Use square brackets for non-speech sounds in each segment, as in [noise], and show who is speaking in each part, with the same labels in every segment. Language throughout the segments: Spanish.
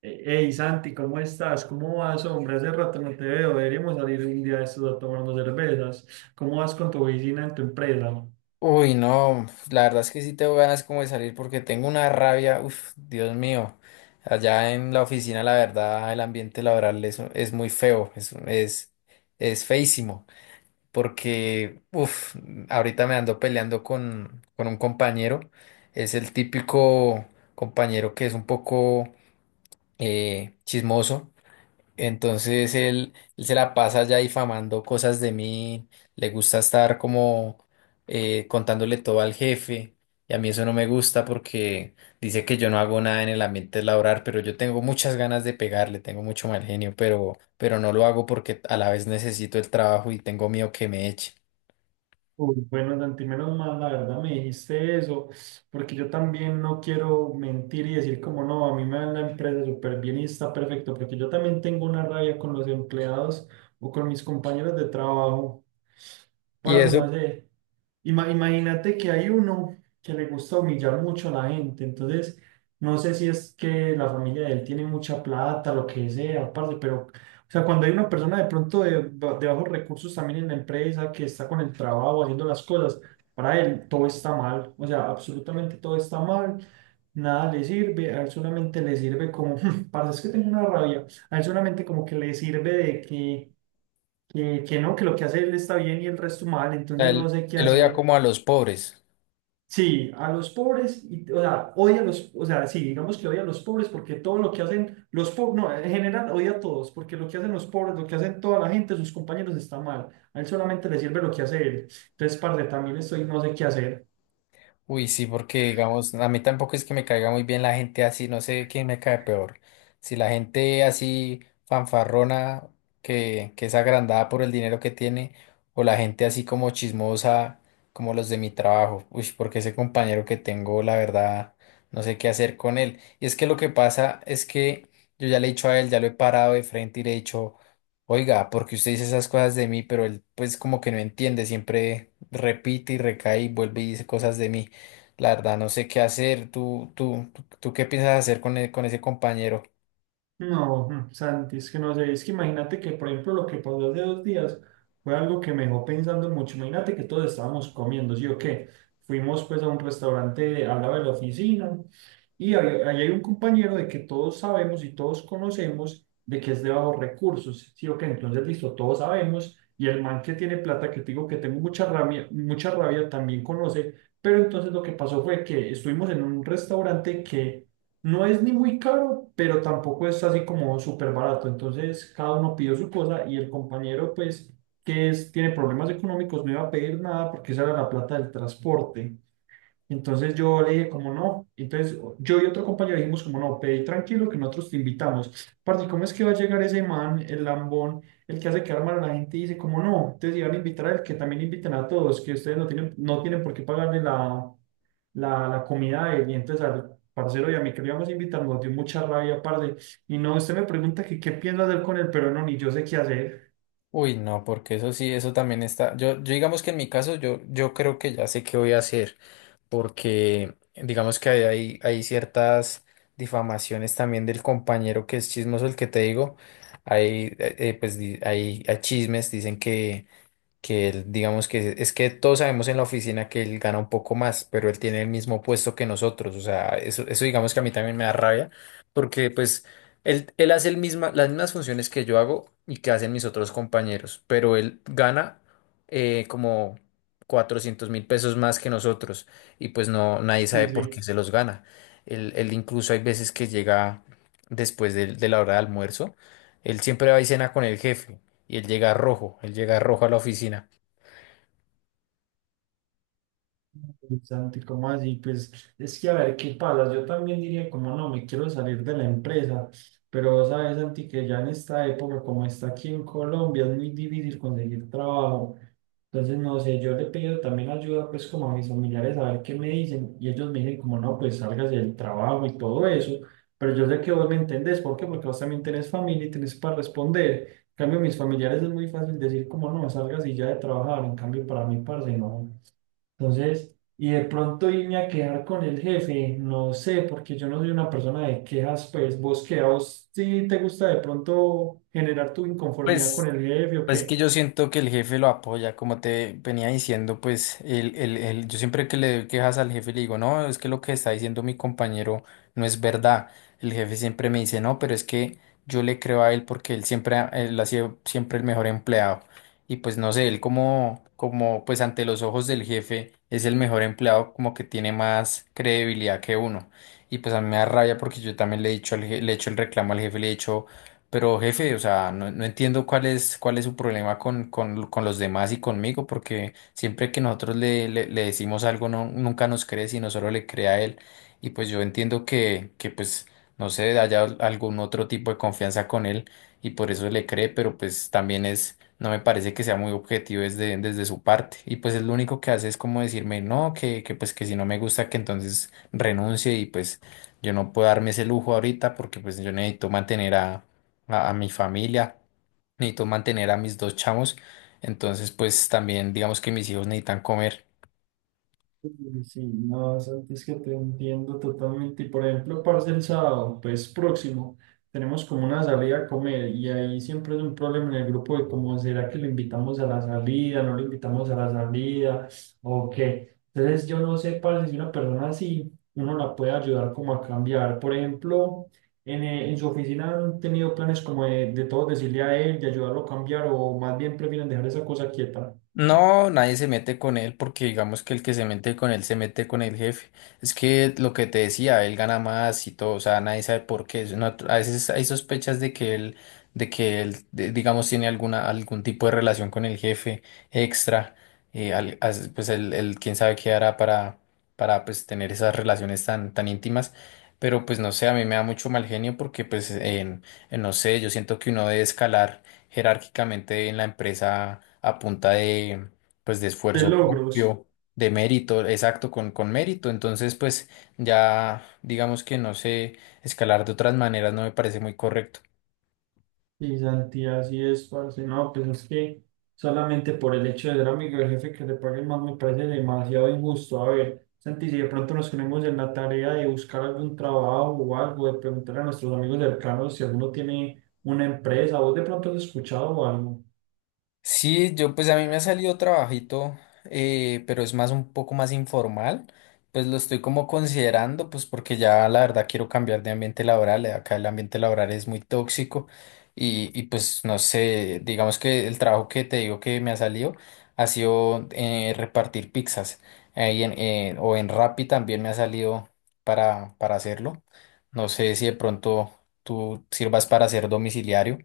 Speaker 1: Hey Santi, ¿cómo estás? ¿Cómo vas, hombre? Hace rato no te veo. Deberíamos salir un día de estos a tomarnos cervezas. ¿Cómo vas con tu oficina en tu empresa?
Speaker 2: Uy, no, pues, la verdad es que sí tengo ganas como de salir porque tengo una rabia, uff, Dios mío. Allá en la oficina, la verdad, el ambiente laboral es muy feo, es feísimo, porque, uff, ahorita me ando peleando con un compañero, es el típico compañero que es un poco chismoso. Entonces él se la pasa ya difamando cosas de mí, le gusta estar como contándole todo al jefe, y a mí eso no me gusta porque dice que yo no hago nada en el ambiente laboral, pero yo tengo muchas ganas de pegarle, tengo mucho mal genio, pero no lo hago porque a la vez necesito el trabajo y tengo miedo que me eche.
Speaker 1: Uy, bueno, Santi, menos mal, la verdad me dijiste eso, porque yo también no quiero mentir y decir como no, a mí me va la empresa súper bien y está perfecto, porque yo también tengo una rabia con los empleados o con mis compañeros de trabajo.
Speaker 2: Y
Speaker 1: Parce, no
Speaker 2: eso,
Speaker 1: sé. Imagínate que hay uno que le gusta humillar mucho a la gente, entonces no sé si es que la familia de él tiene mucha plata, lo que sea, parce, pero, o sea, cuando hay una persona de pronto de, de bajos recursos también en la empresa que está con el trabajo haciendo las cosas, para él todo está mal, o sea, absolutamente todo está mal, nada le sirve, a él solamente le sirve como, [laughs] parce, es que tengo una rabia, a él solamente como que le sirve de que que no, que lo que hace él está bien y el resto mal, entonces no
Speaker 2: él,
Speaker 1: sé qué
Speaker 2: él odia
Speaker 1: hacer.
Speaker 2: como a los pobres.
Speaker 1: Sí, a los pobres, y, o sea, odia a los, o sea, sí, digamos que odia a los pobres porque todo lo que hacen los pobres, no, en general odia a todos, porque lo que hacen los pobres, lo que hacen toda la gente, sus compañeros está mal. A él solamente le sirve lo que hace él. Entonces, parce, también estoy, no sé qué hacer.
Speaker 2: Uy, sí, porque digamos, a mí tampoco es que me caiga muy bien la gente así, no sé quién me cae peor. Si la gente así fanfarrona, que es agrandada por el dinero que tiene, o la gente así como chismosa, como los de mi trabajo. Uy, porque ese compañero que tengo, la verdad, no sé qué hacer con él. Y es que lo que pasa es que yo ya le he dicho a él, ya lo he parado de frente y le he dicho, oiga, porque usted dice esas cosas de mí, pero él pues como que no entiende, siempre repite y recae y vuelve y dice cosas de mí. La verdad, no sé qué hacer. ¿Tú qué piensas hacer con, con ese compañero?
Speaker 1: No, Santi, es que no sé, es que imagínate que, por ejemplo, lo que pasó hace dos días fue algo que me dejó pensando mucho. Imagínate que todos estábamos comiendo, ¿sí o qué? Fuimos pues a un restaurante al lado de la oficina y ahí hay un compañero de que todos sabemos y todos conocemos de que es de bajos recursos, ¿sí o qué? Entonces, listo, todos sabemos y el man que tiene plata, que te digo que tengo mucha rabia, también conoce, pero entonces lo que pasó fue que estuvimos en un restaurante que no es ni muy caro, pero tampoco es así como súper barato. Entonces, cada uno pidió su cosa y el compañero, pues, que es, tiene problemas económicos, no iba a pedir nada porque esa era la plata del transporte. Entonces yo le dije como no, entonces yo y otro compañero dijimos como no, pedí tranquilo que nosotros te invitamos. Parce, ¿cómo es que va a llegar ese man, el lambón, el que hace quedar mal a la gente y dice como no? Entonces iban a invitar al que también inviten a todos, que ustedes no tienen, no tienen por qué pagarle la comida de él. Y entonces al parcero y a mí que lo íbamos a invitar nos dio mucha rabia, parce. Y no, usted me pregunta que qué pienso hacer con él, pero no, ni yo sé qué hacer.
Speaker 2: Uy, no, porque eso sí, eso también está. Yo digamos que en mi caso, yo creo que ya sé qué voy a hacer, porque digamos que hay ciertas difamaciones también del compañero que es chismoso, el que te digo. Hay, pues, hay chismes, dicen que él, digamos que es que todos sabemos en la oficina que él gana un poco más, pero él tiene el mismo puesto que nosotros, o sea, eso digamos que a mí también me da rabia, porque pues él hace las mismas funciones que yo hago y que hacen mis otros compañeros, pero él gana como 400.000 pesos más que nosotros, y pues no, nadie sabe
Speaker 1: Sí,
Speaker 2: por qué
Speaker 1: sí.
Speaker 2: se los gana. Él incluso hay veces que llega después de la hora de almuerzo, él siempre va y cena con el jefe. Y él llega rojo a la oficina.
Speaker 1: Uy, Santi, ¿cómo así? Pues es que a ver qué pasa. Yo también diría, como no, me quiero salir de la empresa. Pero vos sabes, Santi, que ya en esta época, como está aquí en Colombia, es muy difícil conseguir trabajo. Entonces, no sé, yo le pido también ayuda pues como a mis familiares a ver qué me dicen y ellos me dicen como no, pues salgas del trabajo y todo eso, pero yo sé que vos me entendés, ¿por qué? Porque vos también tenés familia y tenés para responder. En cambio, mis familiares es muy fácil decir como no, salgas y ya de trabajar, en cambio para mí, parce, no. Entonces, y de pronto irme a quejar con el jefe, no sé, porque yo no soy una persona de quejas, pues vos qué, a vos sí te gusta de pronto generar tu inconformidad con
Speaker 2: Pues
Speaker 1: el jefe o
Speaker 2: Pues que
Speaker 1: qué.
Speaker 2: yo siento que el jefe lo apoya, como te venía diciendo, pues yo siempre que le doy quejas al jefe le digo, no, es que lo que está diciendo mi compañero no es verdad. El jefe siempre me dice, no, pero es que yo le creo a él porque él siempre, él ha sido siempre el mejor empleado. Y pues no sé, él como, como pues ante los ojos del jefe es el mejor empleado, como que tiene más credibilidad que uno. Y pues a mí me da rabia porque yo también le he dicho, le he hecho el reclamo al jefe, le he dicho... Pero jefe, o sea, no, no entiendo cuál es su problema con los demás y conmigo, porque siempre que nosotros le decimos algo, no, nunca nos cree, sino solo le cree a él. Y pues yo entiendo que pues, no sé, haya algún otro tipo de confianza con él y por eso le cree, pero pues también es, no me parece que sea muy objetivo desde su parte. Y pues es lo único que hace es como decirme, no, que pues que si no me gusta, que entonces renuncie y pues yo no puedo darme ese lujo ahorita porque pues yo necesito mantener a mi familia, necesito mantener a mis dos chamos, entonces pues también digamos que mis hijos necesitan comer.
Speaker 1: Sí, sí, no, Santi, es que te entiendo totalmente. Y por ejemplo, parce, el sábado, pues próximo, tenemos como una salida a comer y ahí siempre es un problema en el grupo de cómo será que lo invitamos a la salida, no lo invitamos a la salida o qué. Entonces, yo no sé, parce, si una persona así, uno la puede ayudar como a cambiar. Por ejemplo, en su oficina han tenido planes como de todo decirle a él, de ayudarlo a cambiar o más bien prefieren dejar esa cosa quieta.
Speaker 2: No, nadie se mete con él porque digamos que el que se mete con él se mete con el jefe. Es que lo que te decía, él gana más y todo, o sea, nadie sabe por qué. Es una- a veces hay sospechas de que él, digamos, tiene alguna, algún tipo de relación con el jefe extra. Pues él quién sabe qué hará para pues tener esas relaciones tan íntimas. Pero pues no sé, a mí me da mucho mal genio porque pues no sé, yo siento que uno debe escalar jerárquicamente en la empresa a punta de, pues, de
Speaker 1: De
Speaker 2: esfuerzo
Speaker 1: logros.
Speaker 2: propio, de mérito, exacto, con mérito. Entonces, pues ya digamos que no sé, escalar de otras maneras no me parece muy correcto.
Speaker 1: Y Santi, así es, parce. No, pues es que solamente por el hecho de ser amigo del jefe que le paguen más me parece demasiado injusto. A ver, Santi, si de pronto nos ponemos en la tarea de buscar algún trabajo o algo, de preguntar a nuestros amigos cercanos si alguno tiene una empresa, ¿vos de pronto has escuchado o algo?
Speaker 2: Sí, yo pues a mí me ha salido trabajito, pero es más un poco más informal. Pues lo estoy como considerando, pues porque ya la verdad quiero cambiar de ambiente laboral. Acá el ambiente laboral es muy tóxico y pues no sé, digamos que el trabajo que te digo que me ha salido ha sido repartir pizzas. Ahí en, o en Rappi también me ha salido para hacerlo. No sé si de pronto tú sirvas para ser domiciliario.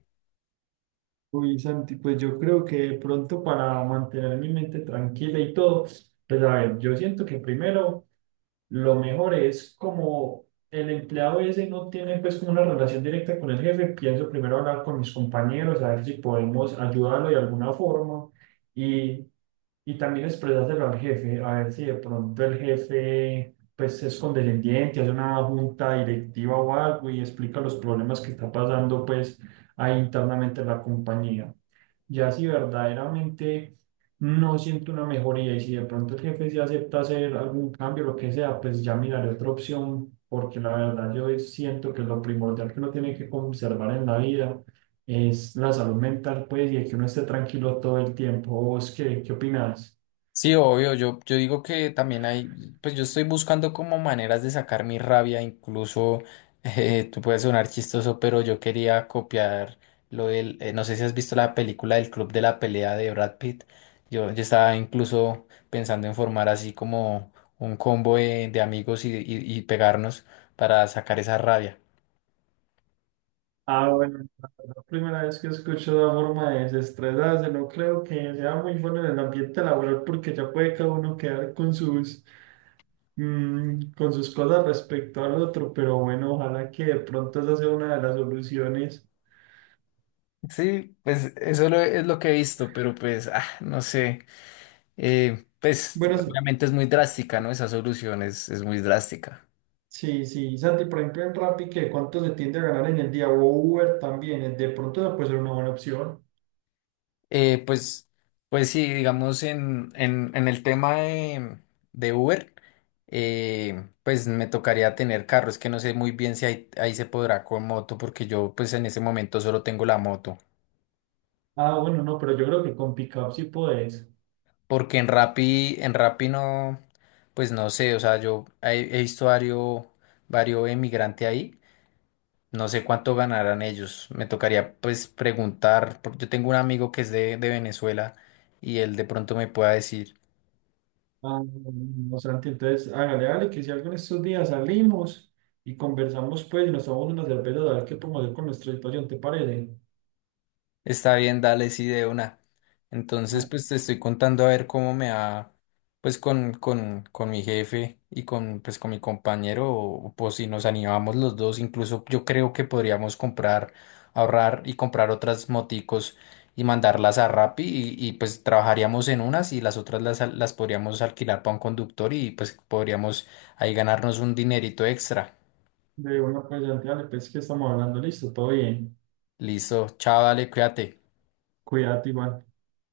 Speaker 1: Uy, Santi, pues yo creo que de pronto para mantener mi mente tranquila y todo, pues a ver, yo siento que primero. Lo mejor es como el empleado ese no tiene pues como una relación directa con el jefe, pienso primero hablar con mis compañeros, a ver si podemos ayudarlo de alguna forma y, y también expresárselo al jefe, a ver si de pronto el jefe pues es condescendiente, hace una junta directiva o algo y explica los problemas que está pasando pues ahí internamente en la compañía. Ya si verdaderamente no siento una mejoría y si de pronto el jefe sí acepta hacer algún cambio, lo que sea, pues ya miraré otra opción, porque la verdad yo siento que lo primordial que uno tiene que conservar en la vida es la salud mental, pues, y que uno esté tranquilo todo el tiempo. ¿Vos qué, qué opinás?
Speaker 2: Sí, obvio, yo digo que también hay, pues yo estoy buscando como maneras de sacar mi rabia, incluso [laughs] tú puedes sonar chistoso, pero yo quería copiar no sé si has visto la película del Club de la Pelea de Brad Pitt. Yo estaba incluso pensando en formar así como un combo de amigos y, y pegarnos para sacar esa rabia.
Speaker 1: Ah, bueno, la verdad, primera vez que escucho una forma de desestresarse, no creo que sea muy bueno en el ambiente laboral porque ya puede cada uno quedar con sus con sus cosas respecto al otro, pero bueno, ojalá que de pronto esa sea una de las soluciones.
Speaker 2: Sí, pues es lo que he visto, pero pues, ah, no sé. Pues
Speaker 1: Bueno, s-
Speaker 2: obviamente es muy drástica, ¿no? Esa solución es muy drástica.
Speaker 1: sí, sí, Santi, por ejemplo, en Rappi, ¿qué cuánto se tiende a ganar en el día? O Uber también, de pronto esa puede ser una buena opción.
Speaker 2: Eh, pues, pues sí, digamos en el tema de Uber, pues me tocaría tener carro. Es que no sé muy bien si ahí se podrá con moto, porque yo pues en ese momento solo tengo la moto.
Speaker 1: Ah, bueno, no, pero yo creo que con Pickup sí podés.
Speaker 2: Porque en Rappi no, pues no sé, o sea, he visto varios emigrantes ahí. No sé cuánto ganarán ellos. Me tocaría pues preguntar, porque yo tengo un amigo que es de Venezuela y él de pronto me pueda decir.
Speaker 1: Ah, no, Santi, entonces hágale, hágale, que si algo en estos días salimos y conversamos, pues, y nos tomamos una cerveza, a ver qué podemos hacer con nuestra situación, ¿te parece?
Speaker 2: Está bien, dale, sí, de una. Entonces,
Speaker 1: Ah,
Speaker 2: pues te estoy contando a ver cómo me va, pues con mi jefe y con, pues, con mi compañero, o, pues si nos animamos los dos, incluso yo creo que podríamos comprar, ahorrar y comprar otras moticos y mandarlas a Rappi y, pues trabajaríamos en unas y las otras las podríamos alquilar para un conductor y pues podríamos ahí ganarnos un dinerito extra.
Speaker 1: de una, pues, Santi, dale, pues, que estamos hablando, listo, todo bien.
Speaker 2: Listo, chao, dale, cuídate.
Speaker 1: Cuídate, igual.